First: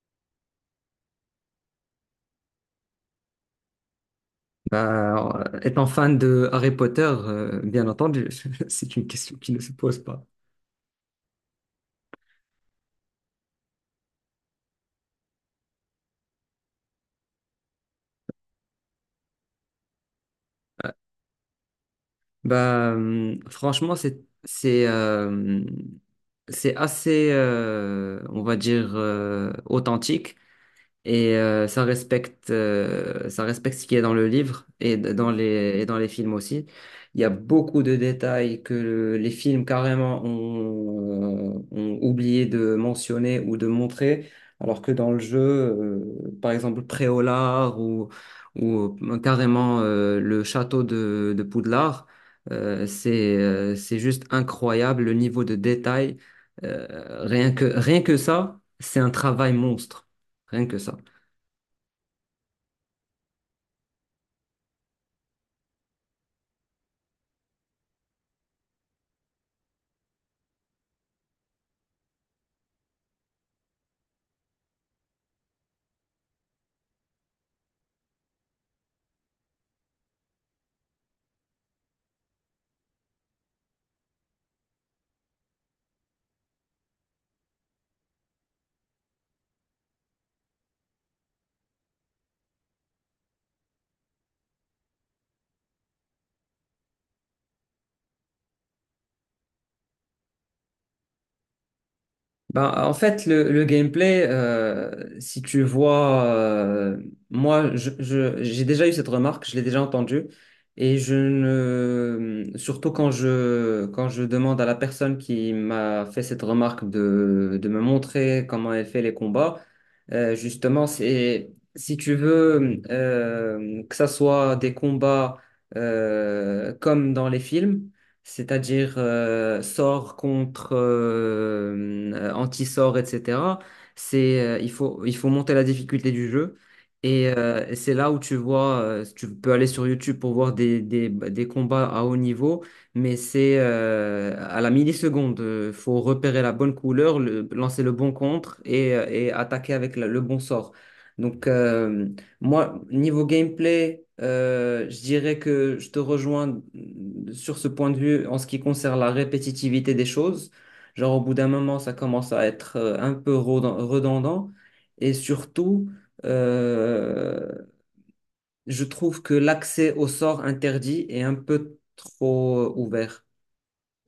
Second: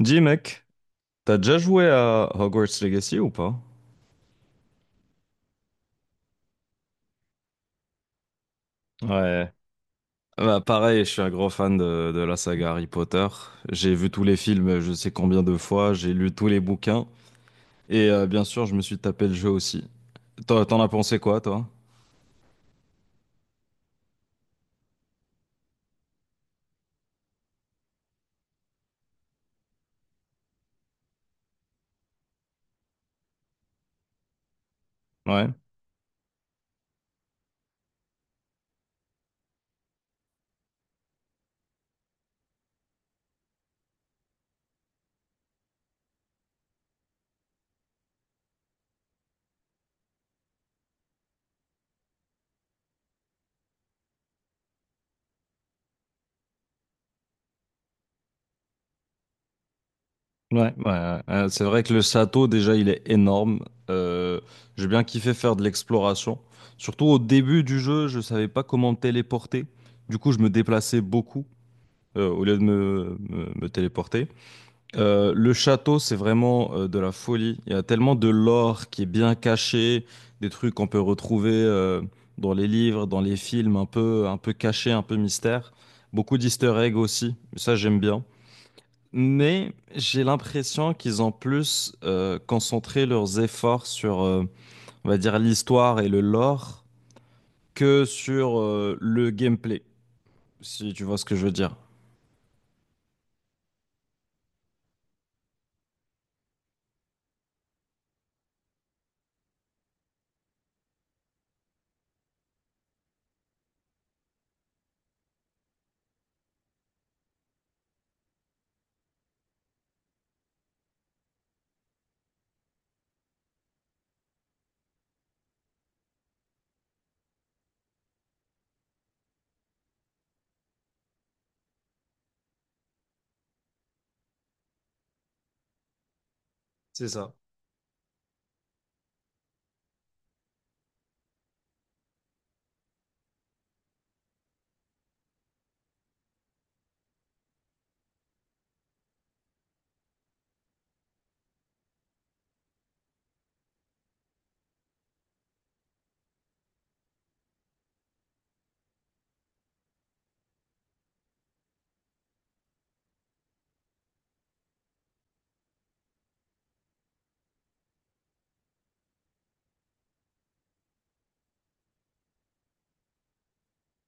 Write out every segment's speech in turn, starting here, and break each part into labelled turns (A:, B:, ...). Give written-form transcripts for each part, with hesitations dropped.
A: Dis mec, t'as déjà joué à Hogwarts Legacy ou pas?
B: Étant fan de Harry Potter, bien entendu, c'est une question
A: Ouais.
B: qui ne se pose pas.
A: Bah pareil, je suis un gros fan de la saga Harry Potter. J'ai vu tous les films, je sais combien de fois, j'ai lu tous les bouquins. Et bien sûr, je me suis tapé le jeu aussi. Toi, t'en as pensé quoi, toi?
B: Franchement, c'est c'est assez, on va dire, authentique. Ça respecte ça respecte ce qui est dans le livre et dans
A: Ouais,
B: les et dans les films aussi. Il y a beaucoup de détails que les films carrément ont oublié de mentionner ou de montrer, alors que dans le jeu, par exemple Préolard ou carrément le château de Poudlard, c'est juste incroyable le niveau de détail. Rien que ça, c'est un travail monstre.
A: ouais,
B: Rien
A: ouais,
B: que ça.
A: ouais. C'est vrai que le château, déjà, il est énorme. Euh, j'ai bien kiffé faire de l'exploration. Surtout au début du jeu, je savais pas comment me téléporter. Du coup, je me déplaçais beaucoup au lieu de me téléporter. Le château, c'est vraiment de la folie. Il y a tellement de lore qui est bien caché, des trucs qu'on peut retrouver dans les livres, dans les films, un peu cachés, un peu mystère. Beaucoup d'easter eggs aussi, ça j'aime bien. Mais j'ai l'impression qu'ils ont plus concentré leurs efforts sur, on va dire, l'histoire et le lore que sur le gameplay, si tu vois ce que je veux dire.
B: En fait, le gameplay, si tu vois, moi, j'ai déjà eu cette remarque, je l'ai déjà entendue, et je ne, surtout quand je demande à la personne qui m'a fait cette remarque de me montrer comment elle fait les combats, justement, c'est, si tu veux, que ça soit des combats, comme dans les films, c'est-à-dire sort contre anti-sort, etc. Il faut monter la difficulté du jeu.
A: C'est ça.
B: C'est là où tu vois, tu peux aller sur YouTube pour voir bah, des combats à haut niveau, mais c'est à la milliseconde. Il faut repérer la bonne couleur, lancer le bon contre et attaquer avec le bon sort. Donc, euh, Moi, niveau gameplay, je dirais que je te rejoins sur ce point de vue en ce qui concerne la répétitivité des choses. Genre, au bout d'un moment, ça commence à être redondant. Et surtout, euh, je trouve que l'accès au sort interdit est un peu trop ouvert.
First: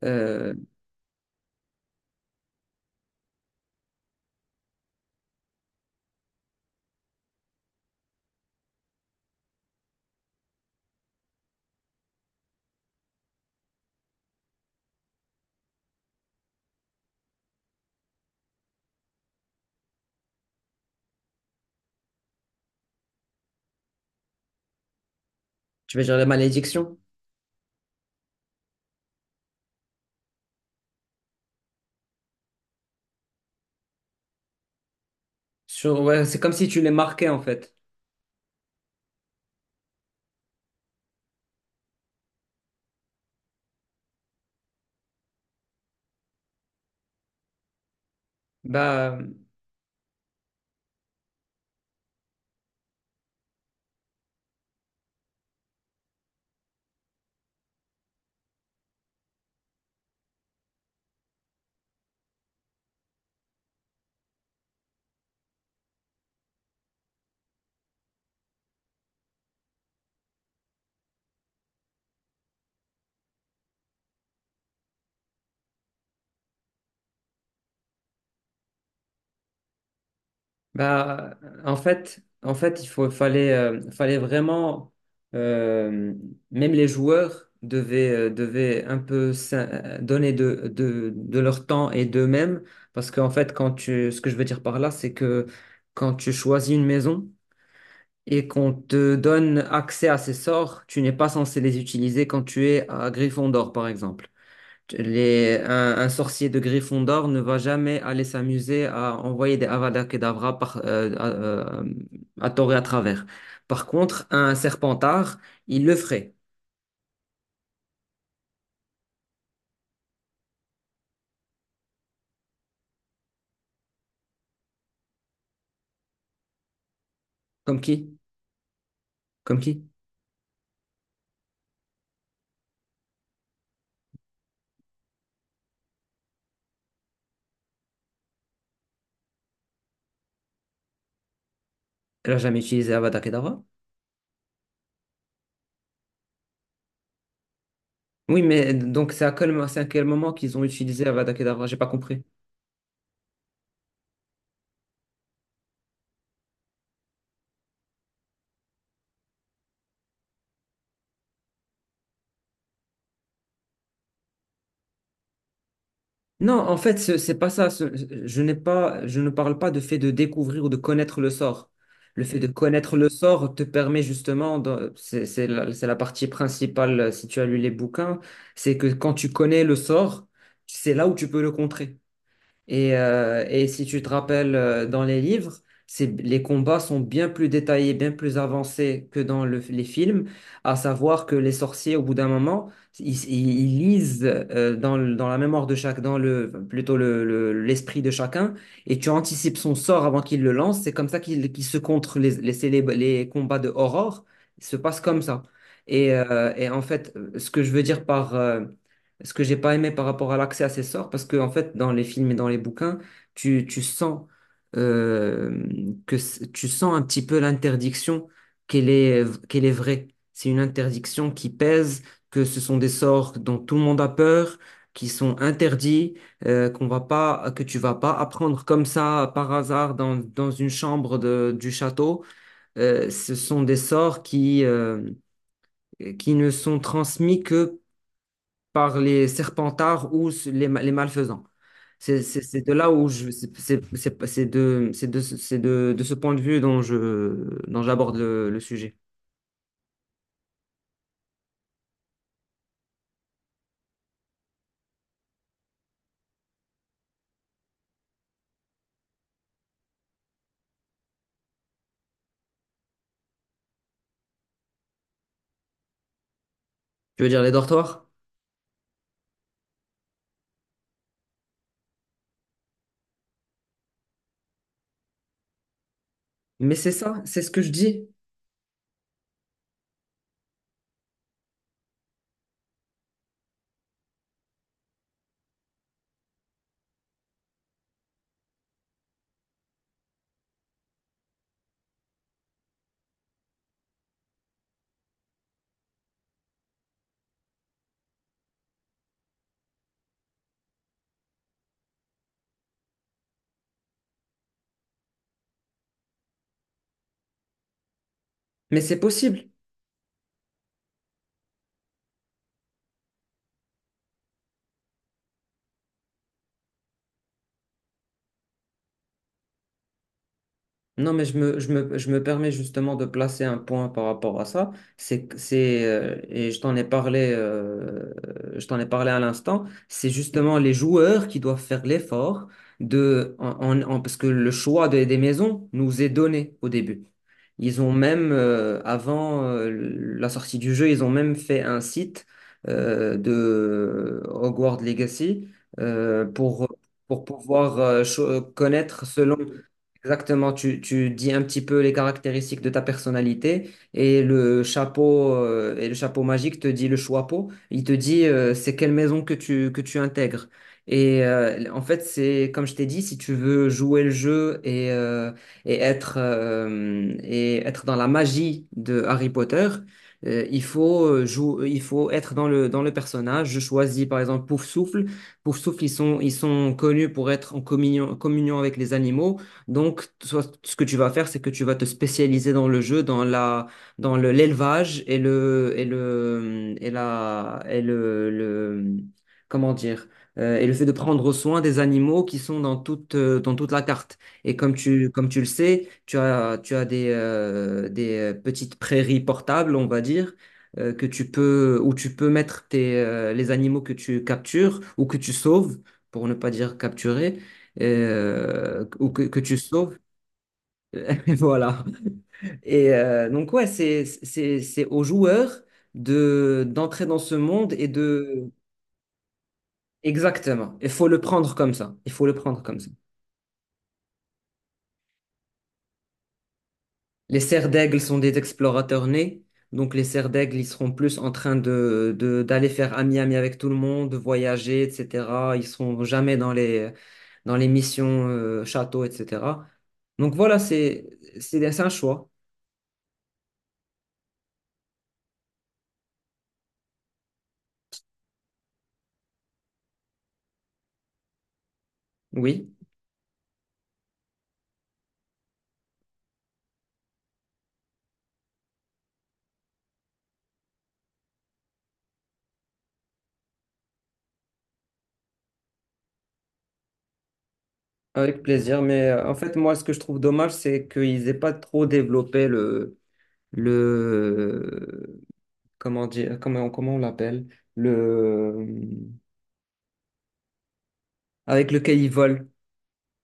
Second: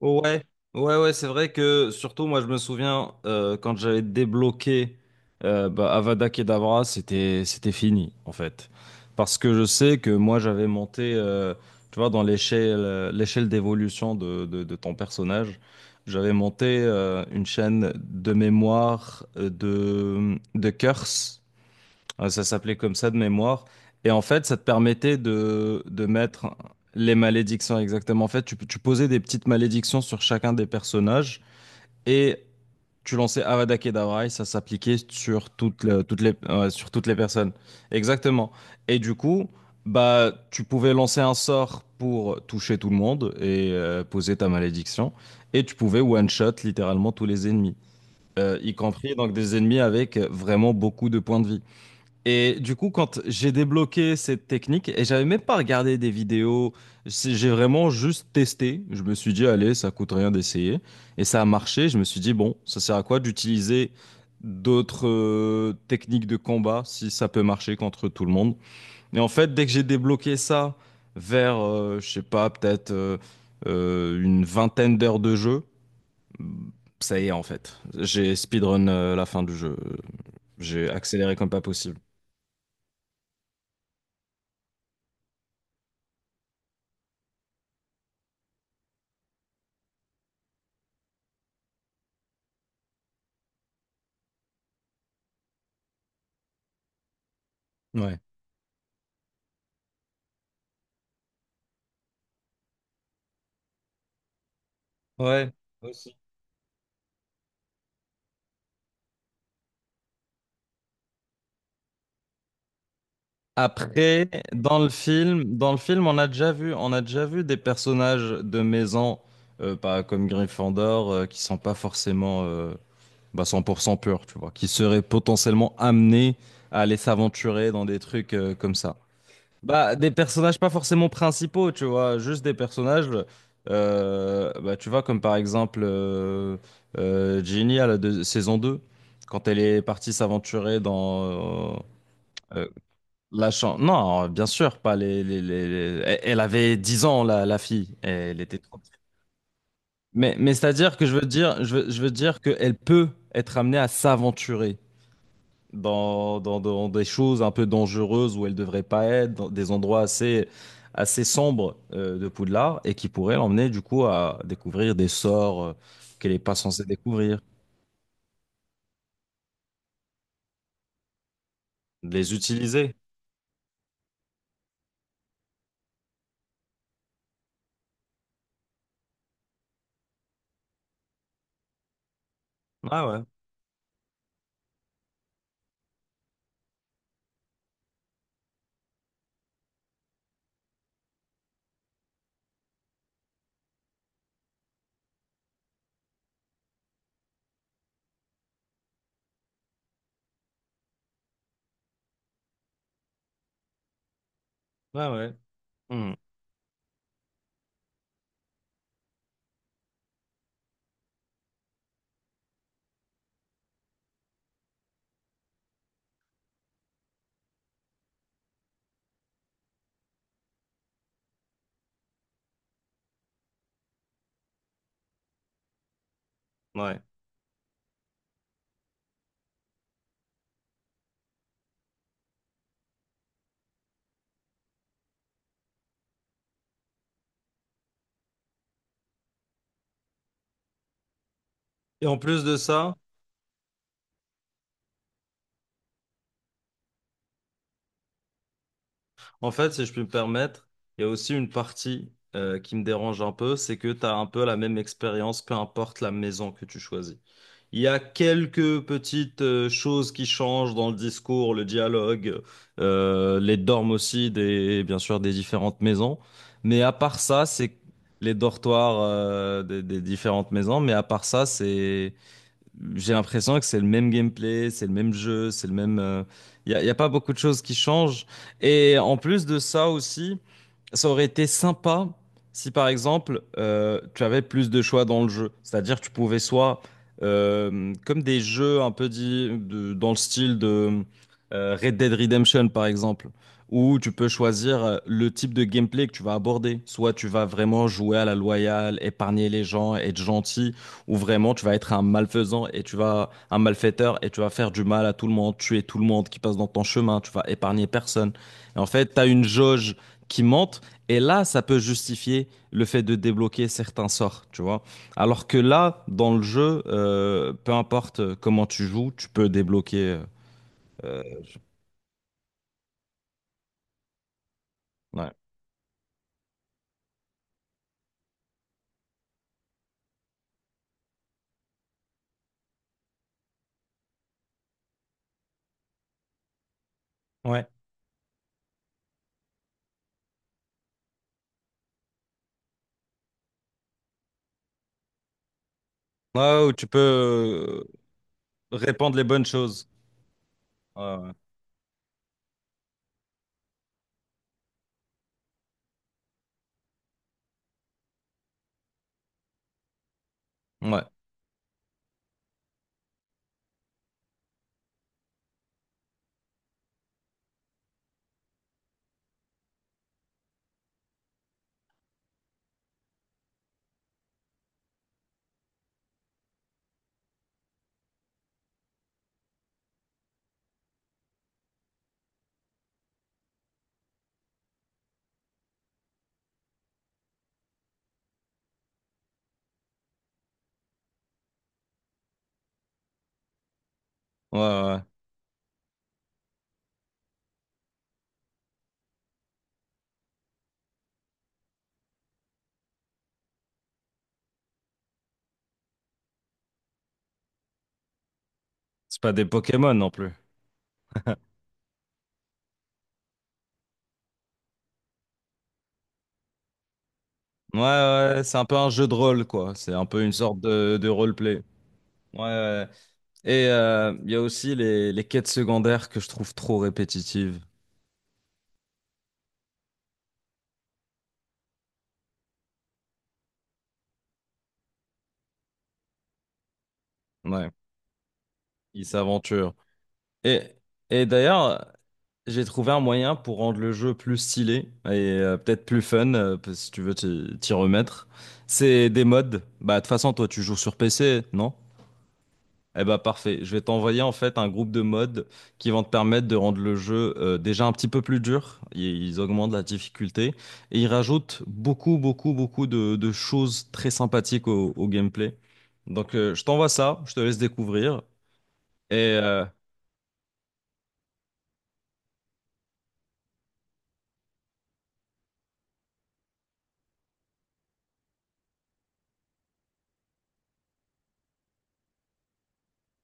A: Ouais,
B: Euh,
A: ouais, ouais, c'est vrai que surtout moi je me souviens quand j'avais débloqué Avada Kedavra, c'était fini en fait. Parce que je sais que moi j'avais monté, tu vois, dans l'échelle l'échelle d'évolution de ton personnage, j'avais monté une chaîne de mémoire de curse. Ça s'appelait comme ça de mémoire. Et en fait, ça te permettait
B: Tu veux
A: de
B: dire les
A: mettre
B: malédictions?
A: les malédictions exactement. En fait, tu posais des petites malédictions sur chacun des personnages et tu lançais Avada Kedavra et ça s'appliquait sur toutes,
B: Sur,
A: toutes
B: ouais,
A: les,
B: c'est comme si
A: ouais,
B: tu
A: sur
B: les
A: toutes les
B: marquais, en
A: personnes.
B: fait.
A: Exactement. Et du coup, bah, tu pouvais lancer un sort pour toucher tout le monde et poser ta malédiction. Et tu pouvais one-shot littéralement tous les ennemis, y compris
B: Bah.
A: donc des ennemis avec vraiment beaucoup de points de vie. Et du coup, quand j'ai débloqué cette technique, et j'avais même pas regardé des vidéos, j'ai vraiment juste testé. Je me suis dit, allez, ça coûte rien d'essayer. Et ça a marché. Je me suis dit, bon, ça sert à quoi d'utiliser d'autres techniques de combat si ça peut marcher contre tout le monde. Et en fait, dès que j'ai débloqué ça vers, je sais pas, peut-être une vingtaine d'heures de jeu, ça y est, en fait. J'ai speedrun la fin du jeu. J'ai accéléré
B: Bah,
A: comme pas possible.
B: En fait, fallait, fallait vraiment, euh, même les joueurs devaient, devaient un peu donner de leur temps et d'eux-mêmes, parce qu'en fait, ce que je veux dire par là, c'est que quand tu choisis une maison
A: Ouais.
B: et qu'on te donne accès à ces sorts, tu n'es pas censé les utiliser quand tu es à Gryffondor, par exemple.
A: Ouais.
B: Un sorcier de Gryffondor ne va jamais aller s'amuser à envoyer des Avada Kedavra à tort et à travers. Par contre,
A: Après,
B: un Serpentard,
A: dans le
B: il le
A: film, on a
B: ferait.
A: déjà vu, on a déjà vu des personnages de maison, pas comme Gryffondor, qui sont pas forcément bah, 100% purs, tu vois, qui seraient potentiellement amenés à aller s'aventurer
B: Comme
A: dans des
B: qui?
A: trucs comme ça.
B: Comme qui?
A: Bah, des personnages pas forcément principaux, tu vois, juste des personnages, tu vois, comme par exemple Ginny à la saison 2, quand elle est partie s'aventurer dans...
B: Elle a jamais
A: euh,
B: utilisé Avada Kedavra?
A: Non, bien sûr, pas les, les, Elle avait 10 ans, la fille. Elle
B: Oui,
A: était
B: mais
A: trop petite.
B: donc c'est à quel, c'est à quel moment
A: Mais
B: qu'ils ont
A: c'est-à-dire que
B: utilisé
A: je veux
B: Avada
A: dire,
B: Kedavra? J'ai pas
A: je veux
B: compris.
A: dire qu'elle peut être amenée à s'aventurer dans des choses un peu dangereuses où elle devrait pas être, dans des endroits assez, assez sombres de Poudlard, et qui pourraient l'emmener du coup à découvrir des sorts qu'elle n'est
B: Non,
A: pas
B: en
A: censée
B: fait, c'est
A: découvrir,
B: pas ça. Je n'ai pas, je ne parle pas de fait de découvrir ou de connaître le sort. Le
A: les
B: fait de
A: utiliser.
B: connaître le sort te permet justement, c'est c'est la partie principale, si tu as lu les bouquins, c'est que quand tu connais le sort, c'est là où tu peux le contrer.
A: Ah ouais,
B: Et si tu te rappelles, dans les livres, c'est, les combats sont bien plus détaillés, bien plus avancés que dans les films, à savoir que les sorciers, au bout d'un moment, ils lisent dans la mémoire de chaque, dans le, plutôt le- l'esprit de chacun, et tu anticipes son sort avant qu'il le lance. C'est comme ça qu'il se contre les combats de Aurore. Ils se passent
A: ouais,
B: comme
A: ouais.
B: ça.
A: Hmm,
B: Et en fait, ce que je veux dire par, ce que j'ai pas aimé par rapport à l'accès à ces sorts, parce que en fait, dans les films et dans les bouquins, tu sens euh, que tu sens un petit peu l'interdiction qu'elle est vraie. C'est une interdiction qui pèse, que ce sont des sorts dont tout le monde a peur, qui sont interdits, qu'on va
A: ouais.
B: pas, que tu vas pas apprendre comme ça par hasard dans, dans une chambre du château. Ce sont des sorts qui ne sont transmis que par les serpentards ou les malfaisants.
A: Et en plus de
B: C'est de là
A: ça.
B: où je, c'est de, c'est de, C'est de ce point de vue dont dont j'aborde le sujet.
A: En fait, si je puis me permettre, il y a aussi une partie qui me dérange un peu, c'est que tu as un peu la même expérience, peu importe la maison que tu choisis. Il y a quelques petites choses qui changent dans le discours, le dialogue, les dormes aussi, des, bien sûr, des différentes maisons. Mais à part
B: Tu veux dire
A: ça,
B: les
A: c'est
B: dortoirs?
A: les dortoirs des différentes maisons, mais à part ça, c'est j'ai l'impression que c'est le même gameplay, c'est le même jeu, c'est le même.
B: Mais
A: Y
B: c'est
A: a pas
B: ça,
A: beaucoup de
B: c'est ce que
A: choses
B: je
A: qui
B: dis.
A: changent. Et en plus de ça aussi, ça aurait été sympa si par exemple tu avais plus de choix dans le jeu. C'est-à-dire que tu pouvais soit, comme des jeux un peu dit, dans le style de Red Dead Redemption par exemple, où tu peux choisir le type de gameplay que tu vas aborder. Soit tu vas vraiment jouer à la loyale, épargner les gens, être gentil où vraiment tu vas être un malfaisant et tu vas un malfaiteur et tu vas faire du mal à tout le monde, tuer tout le monde qui passe dans ton chemin, tu vas épargner personne. Et
B: Mais
A: en
B: c'est
A: fait, tu as une
B: possible.
A: jauge qui monte et là, ça peut justifier le fait de débloquer certains sorts, tu vois. Alors que là, dans le jeu, peu importe comment tu joues, tu peux débloquer.
B: Non,
A: euh,
B: mais je me permets justement de placer un point par rapport à ça.
A: ouais.
B: Et je t'en ai parlé, je t'en ai parlé à l'instant. C'est justement les joueurs qui doivent faire l'effort de, parce que le choix des maisons nous est donné au début.
A: Ouais.
B: Ils ont même, avant la sortie du jeu, ils ont même fait un site de Hogwarts Legacy euh,
A: Ouais,
B: pour,
A: ou tu peux
B: pour pouvoir connaître
A: répandre les
B: selon.
A: bonnes choses.
B: Exactement, tu
A: Ouais,
B: dis
A: ouais,
B: un petit peu les caractéristiques de ta personnalité et le chapeau magique te dit, le choixpeau, il te dit c'est quelle maison que tu intègres.
A: ouais,
B: En fait, c'est comme je t'ai dit, si tu veux jouer le jeu et être dans la magie de Harry Potter, euh, il faut euh, il faut être dans le personnage. Je choisis par exemple Poufsouffle. Poufsouffle, ils sont connus pour être en communion avec les animaux. Donc, ce que tu vas faire, c'est que tu vas te spécialiser dans le jeu, dans la, dans le, l'élevage et le, et le, et la, et le, comment dire, et le fait de prendre soin des animaux qui sont dans toute la carte. Et
A: ouais, ouais.
B: comme tu le sais, tu as des, petites prairies portables, on va dire. Que tu peux, où tu peux mettre tes, les animaux que tu captures ou que tu sauves, pour ne pas dire capturer, ou
A: C'est pas
B: que
A: des
B: tu
A: Pokémon
B: sauves.
A: non plus.
B: Voilà. Donc, ouais, c'est aux joueurs de, d'entrer dans ce monde
A: Ouais,
B: et
A: ouais,
B: de…
A: c'est un peu un jeu de rôle, quoi. C'est un peu une sorte
B: Exactement. Il
A: de
B: faut le prendre
A: roleplay.
B: comme ça. Il faut le
A: Ouais, ouais,
B: prendre comme
A: ouais.
B: ça.
A: Et il y a aussi les quêtes secondaires que je trouve trop
B: Les
A: répétitives.
B: cerfs d'aigle sont des explorateurs nés. Donc, les cerfs d'aigle, ils seront plus en train d'aller faire ami-ami avec tout le monde, de voyager, etc. Ils seront jamais dans les, dans les
A: Ouais,
B: missions château,
A: ils
B: etc.
A: s'aventurent.
B: Donc, voilà,
A: Et, et
B: c'est
A: d'ailleurs,
B: un choix.
A: j'ai trouvé un moyen pour rendre le jeu plus stylé et peut-être plus fun, parce que si tu veux t'y remettre. C'est des mods. Bah, de toute façon, toi, tu joues sur PC, non?
B: Oui.
A: Eh bah parfait, je vais t'envoyer en fait un groupe de mods qui vont te permettre de rendre le jeu déjà un petit peu plus dur. Ils augmentent la difficulté et ils rajoutent beaucoup, beaucoup, beaucoup de choses très sympathiques au gameplay. Donc je t'envoie ça, je te laisse découvrir.
B: Avec plaisir, mais
A: Et
B: en fait,
A: euh,
B: moi, ce que je trouve dommage, c'est qu'ils aient pas trop développé le, comment dire, comment on l'appelle, le, euh, avec lequel ils volent.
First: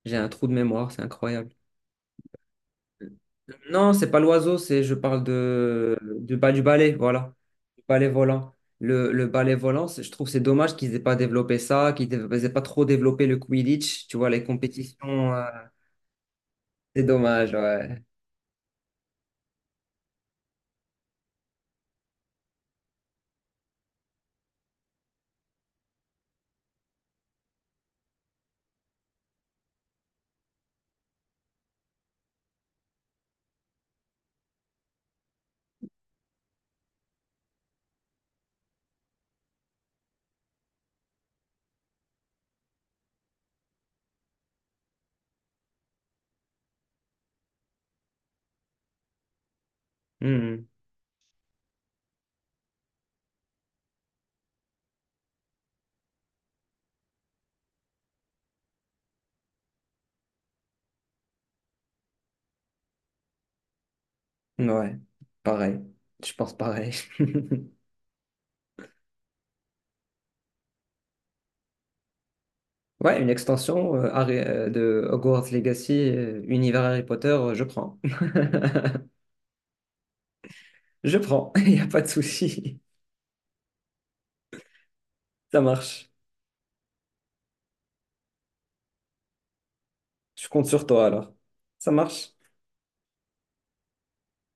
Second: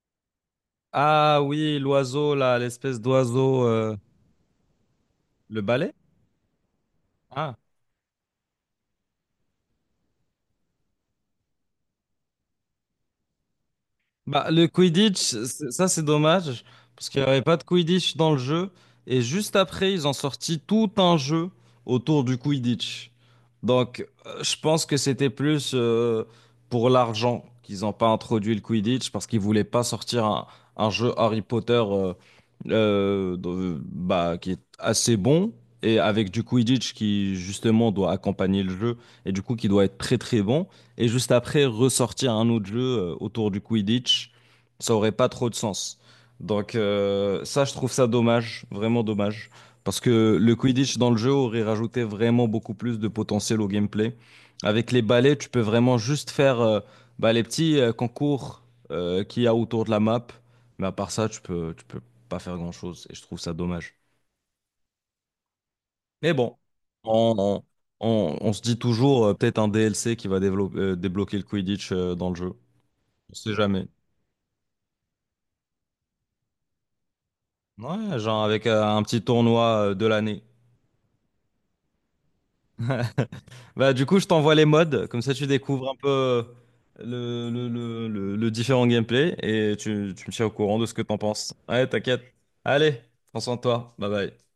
B: J'ai un trou de mémoire, c'est
A: ah
B: incroyable.
A: oui, l'oiseau là, l'espèce d'oiseau,
B: Non, c'est pas l'oiseau, c'est, je parle
A: le balai?
B: du balai, voilà,
A: Ah.
B: du balai volant. Le balai volant, je trouve c'est dommage qu'ils aient pas développé ça, qu'ils n'aient pas trop développé le Quidditch, tu vois, les
A: Bah, le Quidditch,
B: compétitions,
A: ça c'est dommage,
B: c'est
A: parce qu'il n'y avait
B: dommage,
A: pas de
B: ouais.
A: Quidditch dans le jeu, et juste après, ils ont sorti tout un jeu autour du Quidditch. Donc, je pense que c'était plus pour l'argent qu'ils n'ont pas introduit le Quidditch, parce qu'ils voulaient pas sortir un jeu Harry Potter bah, qui est assez bon, et avec du Quidditch qui justement doit accompagner le jeu, et du coup qui doit être très très bon et juste après ressortir un autre jeu autour du Quidditch, ça aurait pas trop de sens. Donc ça, je trouve ça dommage, vraiment dommage, parce que le
B: Hmm.
A: Quidditch dans le jeu aurait rajouté vraiment beaucoup plus de potentiel au gameplay. Avec les balais, tu peux vraiment juste faire bah, les petits concours qu'il y a autour de la map, mais à part ça, tu peux pas faire grand-chose, et je trouve ça dommage.
B: Ouais, pareil.
A: Mais
B: Je
A: bon,
B: pense pareil.
A: on, on, on se dit toujours peut-être un DLC qui va dévelop débloquer le Quidditch dans le jeu.
B: Ouais, une
A: On sait jamais.
B: extension de Hogwarts Legacy, univers Harry Potter, je prends.
A: Ouais, genre avec un petit tournoi de l'année.
B: Je prends, il n'y a pas de souci.
A: Bah, du coup, je t'envoie les modes, comme ça tu
B: Ça
A: découvres un peu
B: marche.
A: le différent gameplay et tu me tiens
B: Je
A: au
B: compte
A: courant de
B: sur
A: ce que
B: toi
A: t'en
B: alors.
A: penses. Ouais,
B: Ça
A: t'inquiète.
B: marche.
A: Allez, prends soin de toi. Bye bye.